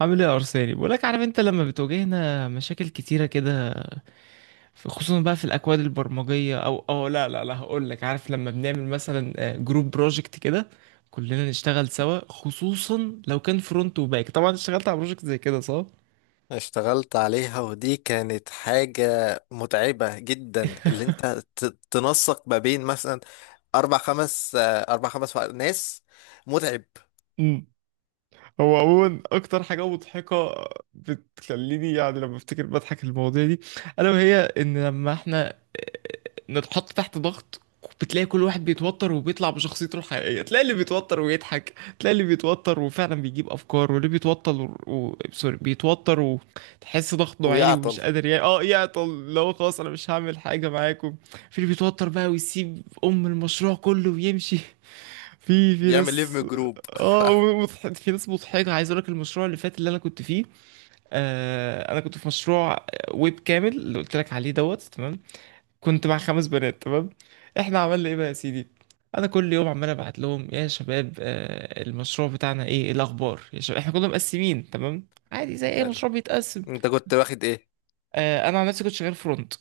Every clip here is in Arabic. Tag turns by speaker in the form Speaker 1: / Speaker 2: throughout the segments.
Speaker 1: عامل ايه يا ارساني؟ بقولك، عارف انت لما بتواجهنا مشاكل كتيره كده، خصوصا بقى في الاكواد البرمجيه، او لا لا لا، هقول لك. عارف لما بنعمل مثلا جروب بروجكت كده كلنا نشتغل سوا؟ خصوصا لو كان فرونت وباك. طبعا اشتغلت على بروجكت زي كده صح؟
Speaker 2: اشتغلت عليها، ودي كانت حاجة متعبة جدا. اللي انت تنسق ما بين مثلا اربع خمس آه، اربع خمس ناس. متعب.
Speaker 1: هو عموما اكتر حاجه مضحكه بتخليني يعني لما افتكر بضحك المواضيع دي، الا وهي ان لما احنا نتحط تحت ضغط، بتلاقي كل واحد بيتوتر وبيطلع بشخصيته الحقيقيه. تلاقي اللي بيتوتر ويضحك، تلاقي اللي بيتوتر وفعلا بيجيب افكار، واللي بيتوتر سوري، بيتوتر وتحس ضغطه عالي
Speaker 2: ويعطل.
Speaker 1: ومش قادر، يعني يعطل، لو خلاص انا مش هعمل حاجه معاكم. في اللي بيتوتر بقى ويسيب ام المشروع كله ويمشي. في في
Speaker 2: يعمل ليف
Speaker 1: ناس
Speaker 2: جروب.
Speaker 1: اه في ناس مضحكه. عايز اقول لك المشروع اللي فات اللي انا كنت فيه. انا كنت في مشروع ويب كامل اللي قلت لك عليه دوت. تمام. كنت مع خمس بنات، تمام. احنا عملنا ايه بقى يا سيدي؟ انا كل يوم عمال ابعت لهم: يا شباب، المشروع بتاعنا ايه؟ إيه الاخبار يا شباب؟ احنا كنا مقسمين تمام، عادي زي اي
Speaker 2: حلو.
Speaker 1: مشروع بيتقسم.
Speaker 2: انت كنت واخد ايه؟
Speaker 1: انا عن نفسي كنت شغال فرونت.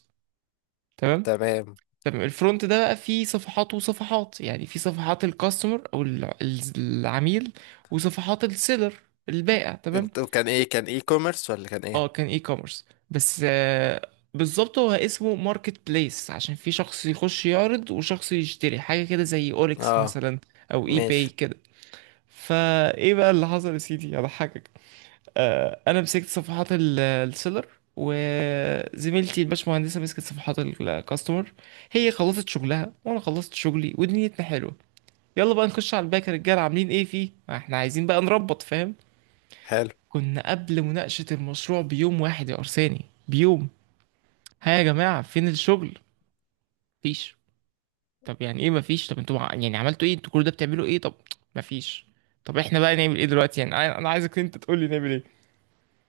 Speaker 1: تمام.
Speaker 2: تمام.
Speaker 1: تمام. الفرونت ده بقى فيه صفحات وصفحات، يعني في صفحات الكاستمر او العميل، وصفحات السيلر، البائع، تمام.
Speaker 2: انت كان ايه؟ كان اي كوميرس ولا كان
Speaker 1: اه،
Speaker 2: ايه؟
Speaker 1: كان اي كوميرس، بس بالظبط هو اسمه ماركت بليس، عشان في شخص يخش يعرض وشخص يشتري حاجه كده، زي اوليكس
Speaker 2: اه،
Speaker 1: مثلا، او اي باي
Speaker 2: ماشي.
Speaker 1: كده. فايه بقى اللي حصل يا سيدي؟ اضحكك. انا مسكت صفحات السيلر، وزميلتي الباشمهندسه مسكت صفحات الكاستمر. هي خلصت شغلها وانا خلصت شغلي، ودنيتنا حلوه. يلا بقى نخش على الباك. يا رجاله، عاملين ايه فيه؟ ما احنا عايزين بقى نربط، فاهم.
Speaker 2: حلو.
Speaker 1: كنا قبل مناقشه المشروع بيوم واحد يا ارساني، بيوم. ها يا جماعه، فين الشغل؟ مفيش. طب يعني ايه مفيش؟ طب انتوا يعني عملتوا ايه؟ انتوا كل ده بتعملوا ايه طب؟ مفيش. طب احنا بقى نعمل ايه دلوقتي؟ يعني انا عايزك انت تقول لي نعمل ايه.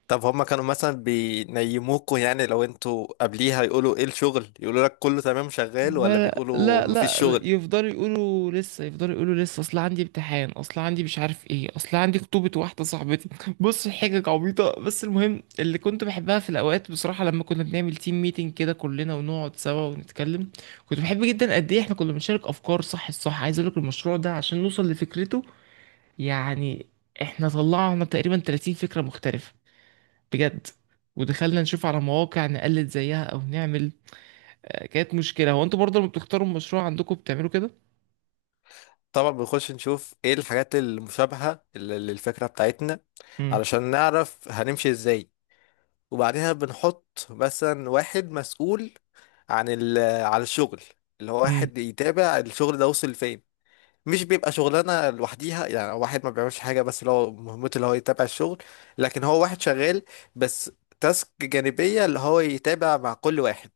Speaker 2: طب هما كانوا مثلا بينيموكوا؟ يعني لو انتوا قبليها يقولوا ايه الشغل؟ يقولوا لك كله تمام شغال ولا
Speaker 1: ولا،
Speaker 2: بيقولوا
Speaker 1: لا
Speaker 2: مفيش
Speaker 1: لا،
Speaker 2: شغل؟
Speaker 1: يفضلوا يقولوا لسه، يفضلوا يقولوا لسه: اصل عندي امتحان، اصل عندي مش عارف ايه، اصل عندي خطوبة واحدة صاحبتي. بص، حاجة عبيطة. بس المهم، اللي كنت بحبها في الاوقات بصراحة لما كنا بنعمل تيم ميتنج كده كلنا ونقعد سوا ونتكلم، كنت بحب جدا قد ايه احنا كنا بنشارك افكار. صح، الصح عايز اقول لك المشروع ده عشان نوصل لفكرته، يعني احنا طلعنا تقريبا 30 فكرة مختلفة، بجد. ودخلنا نشوف على مواقع نقلد زيها او نعمل. كانت مشكلة. هو انتوا برضه لما بتختاروا المشروع عندكم بتعملوا كده؟
Speaker 2: طبعا بنخش نشوف ايه الحاجات المشابهة للفكرة بتاعتنا،
Speaker 1: امم.
Speaker 2: علشان نعرف هنمشي ازاي. وبعدها بنحط مثلا واحد مسؤول عن ال على الشغل، اللي هو
Speaker 1: امم.
Speaker 2: واحد يتابع الشغل ده وصل فين. مش بيبقى شغلانة لوحديها، يعني واحد ما بيعملش حاجة، بس اللي هو مهمته اللي هو يتابع الشغل. لكن هو واحد شغال بس، تاسك جانبية اللي هو يتابع مع كل واحد.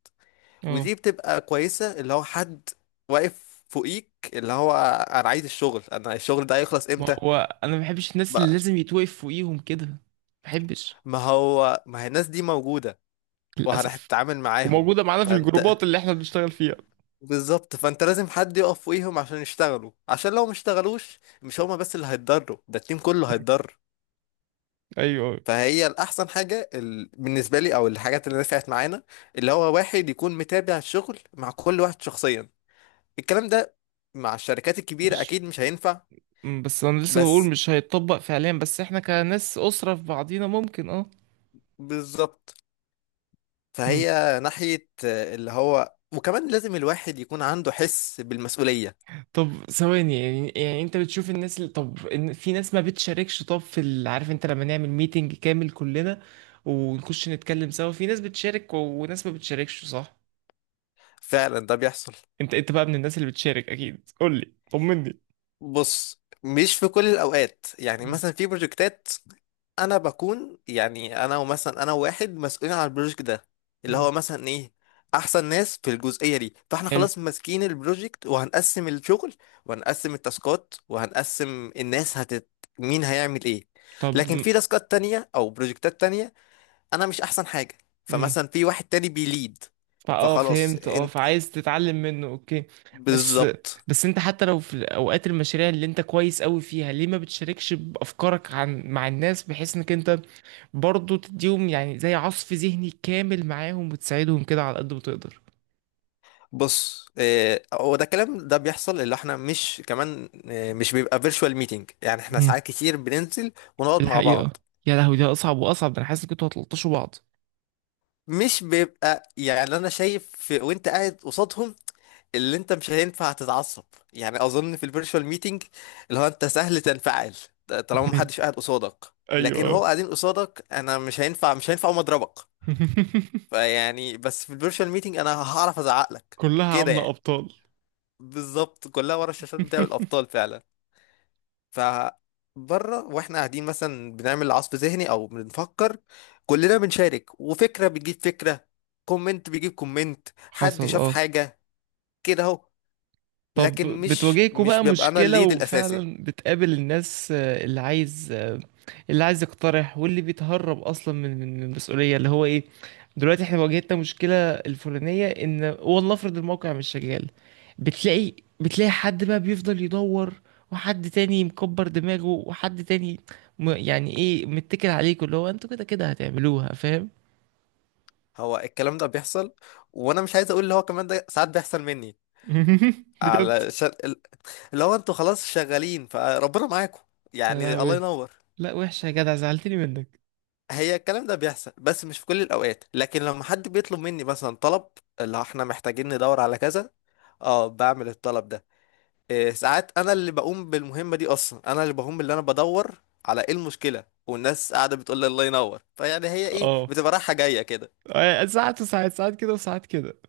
Speaker 1: اه.
Speaker 2: ودي بتبقى كويسة، اللي هو حد واقف فوقيك، اللي هو انا عايز الشغل، انا الشغل ده هيخلص
Speaker 1: ما
Speaker 2: امتى؟
Speaker 1: هو انا ما بحبش الناس اللي
Speaker 2: بقى
Speaker 1: لازم يتوقف فوقيهم كده، ما بحبش.
Speaker 2: ما هو، ما هي الناس دي موجودة
Speaker 1: للأسف.
Speaker 2: وهتتعامل معاهم.
Speaker 1: وموجودة معانا في
Speaker 2: فانت،
Speaker 1: الجروبات اللي احنا بنشتغل فيها.
Speaker 2: بالظبط. فانت لازم حد يقف فوقيهم عشان يشتغلوا، عشان لو ما اشتغلوش مش هما بس اللي هيتضروا، ده التيم كله
Speaker 1: مم.
Speaker 2: هيتضر.
Speaker 1: ايوه، أيوة.
Speaker 2: فهي الأحسن حاجة بالنسبة لي، أو الحاجات اللي نفعت معانا، اللي هو واحد يكون متابع الشغل مع كل واحد شخصيا. الكلام ده مع الشركات الكبيرة
Speaker 1: مش،
Speaker 2: أكيد مش هينفع.
Speaker 1: بس انا لسه بقول
Speaker 2: بس
Speaker 1: مش هيتطبق فعليا، بس احنا كناس أسرة في بعضينا ممكن، اه.
Speaker 2: بالظبط. فهي ناحية اللي هو، وكمان لازم الواحد يكون عنده حس بالمسؤولية.
Speaker 1: طب ثواني، يعني انت بتشوف الناس اللي، طب في ناس ما بتشاركش، طب في عارف انت لما نعمل ميتنج كامل كلنا ونخش نتكلم سوا، في ناس بتشارك وناس ما بتشاركش صح؟
Speaker 2: فعلا ده بيحصل.
Speaker 1: انت بقى من الناس اللي بتشارك، اكيد قول لي، طمني.
Speaker 2: بص، مش في كل الأوقات. يعني
Speaker 1: مم.
Speaker 2: مثلا في بروجكتات أنا بكون، يعني أنا ومثلا أنا وواحد مسؤولين على البروجكت ده، اللي
Speaker 1: مم.
Speaker 2: هو مثلا إيه، أحسن ناس في الجزئية دي. فإحنا
Speaker 1: حلو.
Speaker 2: خلاص ماسكين البروجكت وهنقسم الشغل وهنقسم التاسكات وهنقسم الناس هتت، مين هيعمل إيه.
Speaker 1: طب،
Speaker 2: لكن في تاسكات تانية أو بروجكتات تانية انا مش احسن حاجه،
Speaker 1: امم،
Speaker 2: فمثلا في واحد تاني بيليد، فخلاص
Speaker 1: فهمت، اه،
Speaker 2: انت،
Speaker 1: فعايز تتعلم منه، اوكي. بس،
Speaker 2: بالظبط.
Speaker 1: بس انت حتى لو في اوقات المشاريع اللي انت كويس قوي فيها ليه ما بتشاركش بافكارك مع الناس، بحيث انك انت برضه تديهم يعني زي عصف ذهني كامل معاهم وتساعدهم كده على قد ما تقدر؟
Speaker 2: بص هو ده. الكلام ده بيحصل، اللي احنا مش كمان، مش بيبقى فيرتشوال ميتنج. يعني احنا
Speaker 1: مهم.
Speaker 2: ساعات كتير بننزل
Speaker 1: في
Speaker 2: ونقعد مع بعض.
Speaker 1: الحقيقة. يا لهوي، ده أصعب وأصعب، ده أنا حاسس إن كنتوا هتلطشوا بعض.
Speaker 2: مش بيبقى يعني، انا شايف وانت قاعد قصادهم اللي انت مش هينفع تتعصب. يعني اظن في الفيرتشوال ميتنج اللي هو انت سهل تنفعل طالما
Speaker 1: مهم.
Speaker 2: محدش قاعد قصادك. لكن هو
Speaker 1: ايوه.
Speaker 2: قاعدين قصادك انا مش هينفع أقوم اضربك. فيعني بس في الفيرتشوال ميتنج انا هعرف ازعق لك
Speaker 1: كلها
Speaker 2: كده
Speaker 1: عاملة
Speaker 2: يعني.
Speaker 1: ابطال.
Speaker 2: بالظبط، كلها ورا الشاشات بتاع الابطال فعلا. ف بره واحنا قاعدين مثلا بنعمل عصف ذهني او بنفكر، كلنا بنشارك، وفكره بتجيب فكره، كومنت بيجيب كومنت، حد
Speaker 1: حصل،
Speaker 2: شاف
Speaker 1: اه.
Speaker 2: حاجه كده اهو.
Speaker 1: طب
Speaker 2: لكن مش
Speaker 1: بتواجهكوا
Speaker 2: مش
Speaker 1: بقى
Speaker 2: بيبقى انا
Speaker 1: مشكلة
Speaker 2: الليد الاساسي.
Speaker 1: وفعلا بتقابل الناس، اللي عايز، اللي عايز يقترح واللي بيتهرب اصلا من المسؤولية؟ اللي هو ايه، دلوقتي احنا واجهتنا مشكلة الفلانية ان، والله افرض الموقع مش شغال، بتلاقي، حد بقى بيفضل يدور، وحد تاني مكبر دماغه، وحد تاني يعني ايه، متكل عليكوا، اللي هو انتوا كده كده هتعملوها، فاهم.
Speaker 2: هو الكلام ده بيحصل، وانا مش عايز اقول اللي هو كمان ده ساعات بيحصل مني
Speaker 1: بجد.
Speaker 2: على شر... اللي هو انتوا خلاص شغالين فربنا معاكم،
Speaker 1: يا
Speaker 2: يعني الله
Speaker 1: لهوي.
Speaker 2: ينور.
Speaker 1: لا، وحشة يا جدع، زعلتني منك.
Speaker 2: هي الكلام ده بيحصل بس مش في كل الاوقات. لكن لما حد بيطلب مني مثلا طلب، اللي احنا محتاجين ندور على كذا، اه بعمل الطلب ده. إيه ساعات انا اللي بقوم بالمهمة دي اصلا، انا اللي بقوم اللي انا بدور على ايه المشكلة والناس قاعدة بتقول لي الله ينور. فيعني هي ايه،
Speaker 1: اه.
Speaker 2: بتبقى رايحة جاية كده.
Speaker 1: ساعات وساعات، ساعات كده وساعات كده.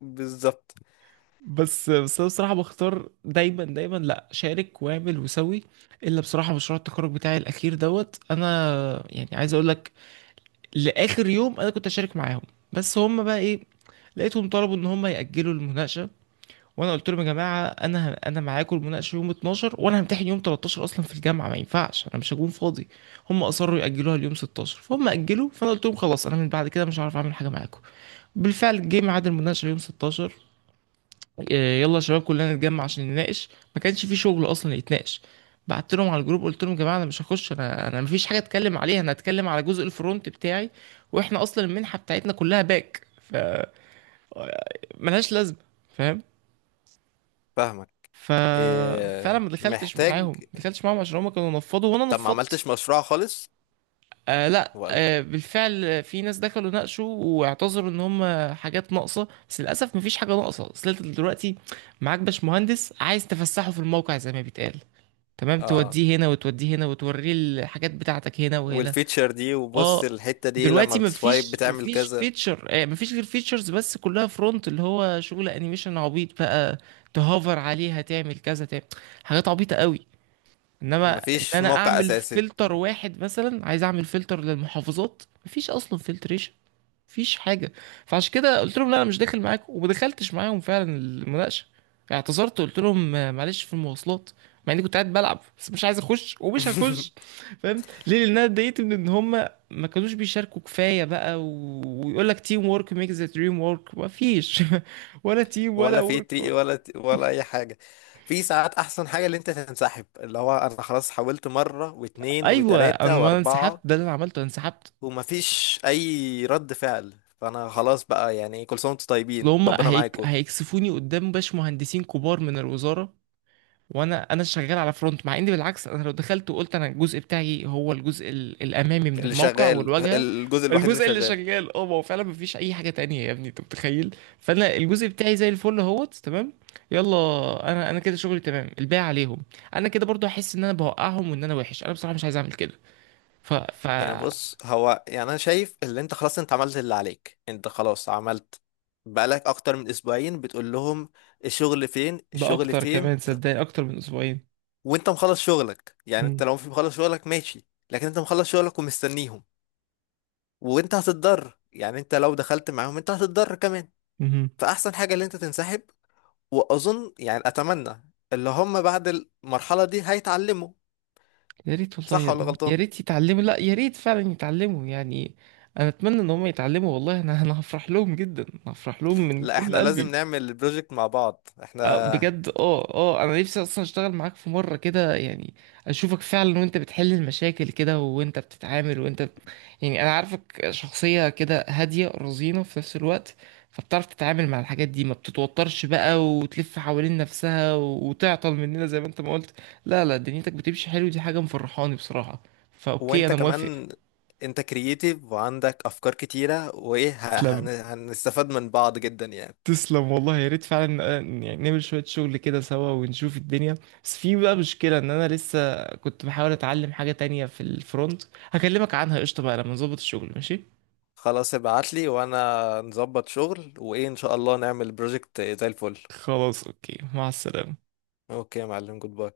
Speaker 2: بالظبط.
Speaker 1: بس، بس انا بصراحه بختار دايما، دايما، لا، شارك واعمل وسوي، الا بصراحه مشروع التخرج بتاعي الاخير دوت. انا يعني عايز اقول لك، لاخر يوم انا كنت اشارك معاهم. بس هم بقى ايه؟ لقيتهم طلبوا ان هم ياجلوا المناقشه. وانا قلت لهم: يا جماعه، انا انا معاكم المناقشه يوم 12 وانا همتحن يوم 13 اصلا في الجامعه، ما ينفعش، انا مش هكون فاضي. هم اصروا ياجلوها ليوم 16، فهم اجلوا، فانا قلت لهم: خلاص انا من بعد كده مش هعرف اعمل حاجه معاكم. بالفعل جه ميعاد المناقشه يوم 16. إيه، يلا يا شباب كلنا نتجمع عشان نناقش. ما كانش في شغل اصلا يتناقش. بعت لهم على الجروب، قلت لهم: يا جماعه، انا مش هخش، انا مفيش حاجه اتكلم عليها، انا هتكلم على جزء الفرونت بتاعي، واحنا اصلا المنحه بتاعتنا كلها باك، فملهاش لازمه، فاهم.
Speaker 2: فاهمك.
Speaker 1: ف فانا
Speaker 2: إيه
Speaker 1: ما دخلتش
Speaker 2: محتاج.
Speaker 1: معاهم، ما دخلتش معاهم، عشان هما كانوا نفضوا وانا
Speaker 2: طب ما
Speaker 1: نفضت.
Speaker 2: عملتش مشروع خالص
Speaker 1: آه، لا،
Speaker 2: ولا؟
Speaker 1: آه، بالفعل في ناس دخلوا ناقشوا واعتذروا ان هم حاجات ناقصه، بس للاسف مفيش حاجه ناقصه. اصل انت دلوقتي معاك باش مهندس، عايز تفسحه في الموقع زي ما بيتقال، تمام،
Speaker 2: اه،
Speaker 1: توديه هنا وتوديه هنا، وتوريه الحاجات بتاعتك هنا وهنا،
Speaker 2: والفيتشر دي، وبص
Speaker 1: اه.
Speaker 2: الحتة دي لما
Speaker 1: دلوقتي
Speaker 2: بتسوايب
Speaker 1: مفيش،
Speaker 2: بتعمل كذا.
Speaker 1: فيتشر، مفيش غير فيتشرز بس، كلها فرونت، اللي هو شغل انيميشن عبيط بقى، تهوفر عليها تعمل كذا، تعمل حاجات عبيطة قوي. انما ان
Speaker 2: مفيش
Speaker 1: انا
Speaker 2: موقع
Speaker 1: اعمل
Speaker 2: اساسي.
Speaker 1: فلتر واحد، مثلا عايز اعمل فلتر للمحافظات، مفيش اصلا فلتريشن، مفيش حاجه. فعشان كده قلت لهم لا انا مش داخل معاكم، وما دخلتش معاهم فعلا المناقشه. يعني اعتذرت وقلت لهم معلش في المواصلات، مع اني كنت قاعد بلعب، بس مش عايز اخش ومش هخش. فاهم ليه؟ لان انا اتضايقت من ان هم ما كانوش بيشاركوا كفايه بقى، ويقول لك: تيم وورك ميك ذا دريم وورك، ما فيش. ولا تيم ولا
Speaker 2: ولا في
Speaker 1: وورك
Speaker 2: تي
Speaker 1: ولا...
Speaker 2: ولا ولا اي حاجه. في ساعات احسن حاجه اللي انت تنسحب، اللي هو انا خلاص حاولت مره واتنين
Speaker 1: ايوه،
Speaker 2: وتلاته
Speaker 1: انا ما أنا انسحبت،
Speaker 2: واربعه
Speaker 1: ده اللي انا عملته، انا انسحبت.
Speaker 2: ومفيش اي رد فعل. فانا
Speaker 1: اصل
Speaker 2: خلاص بقى، يعني كل سنه وانتم طيبين،
Speaker 1: هم
Speaker 2: ربنا معاكم.
Speaker 1: هيكسفوني قدام باش مهندسين كبار من الوزاره. انا شغال على فرونت، مع اني بالعكس انا لو دخلت وقلت انا الجزء بتاعي هو الجزء الامامي من
Speaker 2: اللي
Speaker 1: الموقع
Speaker 2: شغال
Speaker 1: والواجهه،
Speaker 2: الجزء الوحيد اللي
Speaker 1: الجزء اللي
Speaker 2: شغال.
Speaker 1: شغال. اه، ما هو فعلا مفيش اي حاجه تانية يا ابني، انت متخيل؟ فانا الجزء بتاعي زي الفل اهوت، تمام، يلا. انا كده شغلي تمام، الباقي عليهم. انا كده برضو احس ان انا بوقعهم وان انا وحش، انا بصراحه مش عايز اعمل كده. ف ف
Speaker 2: يعني بص، هو يعني انا شايف اللي انت خلاص انت عملت اللي عليك، انت خلاص عملت. بقالك اكتر من اسبوعين بتقول لهم الشغل فين
Speaker 1: ده
Speaker 2: الشغل
Speaker 1: اكتر
Speaker 2: فين.
Speaker 1: كمان، صدقني، اكتر من اسبوعين.
Speaker 2: وانت مخلص شغلك يعني، انت
Speaker 1: مم.
Speaker 2: لو في مخلص شغلك ماشي، لكن انت مخلص شغلك ومستنيهم. وانت هتتضر يعني، انت لو دخلت معاهم انت هتتضر كمان.
Speaker 1: مهم.
Speaker 2: فاحسن حاجة اللي انت تنسحب. واظن يعني، اتمنى اللي هم بعد المرحلة دي هيتعلموا.
Speaker 1: يا ريت والله
Speaker 2: صح
Speaker 1: يا
Speaker 2: ولا
Speaker 1: ابني، يا
Speaker 2: غلطان؟
Speaker 1: ريت يتعلموا، لا، يا ريت فعلا يتعلموا يعني، انا اتمنى ان هم يتعلموا والله، انا هفرح لهم جدا، هفرح لهم من
Speaker 2: لا،
Speaker 1: كل
Speaker 2: احنا لازم
Speaker 1: قلبي.
Speaker 2: نعمل البروجكت مع بعض احنا.
Speaker 1: بجد، اه، اه، انا نفسي اصلا اشتغل معاك في مره كده يعني، اشوفك فعلا وانت بتحل المشاكل كده، وانت بتتعامل، وانت يعني، انا عارفك شخصيه كده هاديه رزينه في نفس الوقت، فبتعرف تتعامل مع الحاجات دي، ما بتتوترش بقى وتلف حوالين نفسها وتعطل مننا زي ما انت ما قلت. لا لا، دنيتك بتمشي حلو، دي حاجه مفرحاني بصراحه. فاوكي،
Speaker 2: وانت
Speaker 1: انا موافق.
Speaker 2: كمان، انت كرييتيف وعندك افكار كتيرة، وايه،
Speaker 1: تسلم،
Speaker 2: هنستفاد من بعض جدا يعني.
Speaker 1: تسلم والله، يا ريت فعلا يعني نعمل شوية شغل كده سوا ونشوف الدنيا. بس في بقى مشكلة، ان انا لسه كنت بحاول اتعلم حاجة تانية في الفرونت، هكلمك عنها قشطة بقى لما نظبط الشغل، ماشي.
Speaker 2: خلاص، ابعتلي وانا نظبط شغل، وايه، ان شاء الله نعمل بروجكت زي الفل.
Speaker 1: خلاص، اوكي، مع السلامة.
Speaker 2: اوكي يا معلم، جود باي.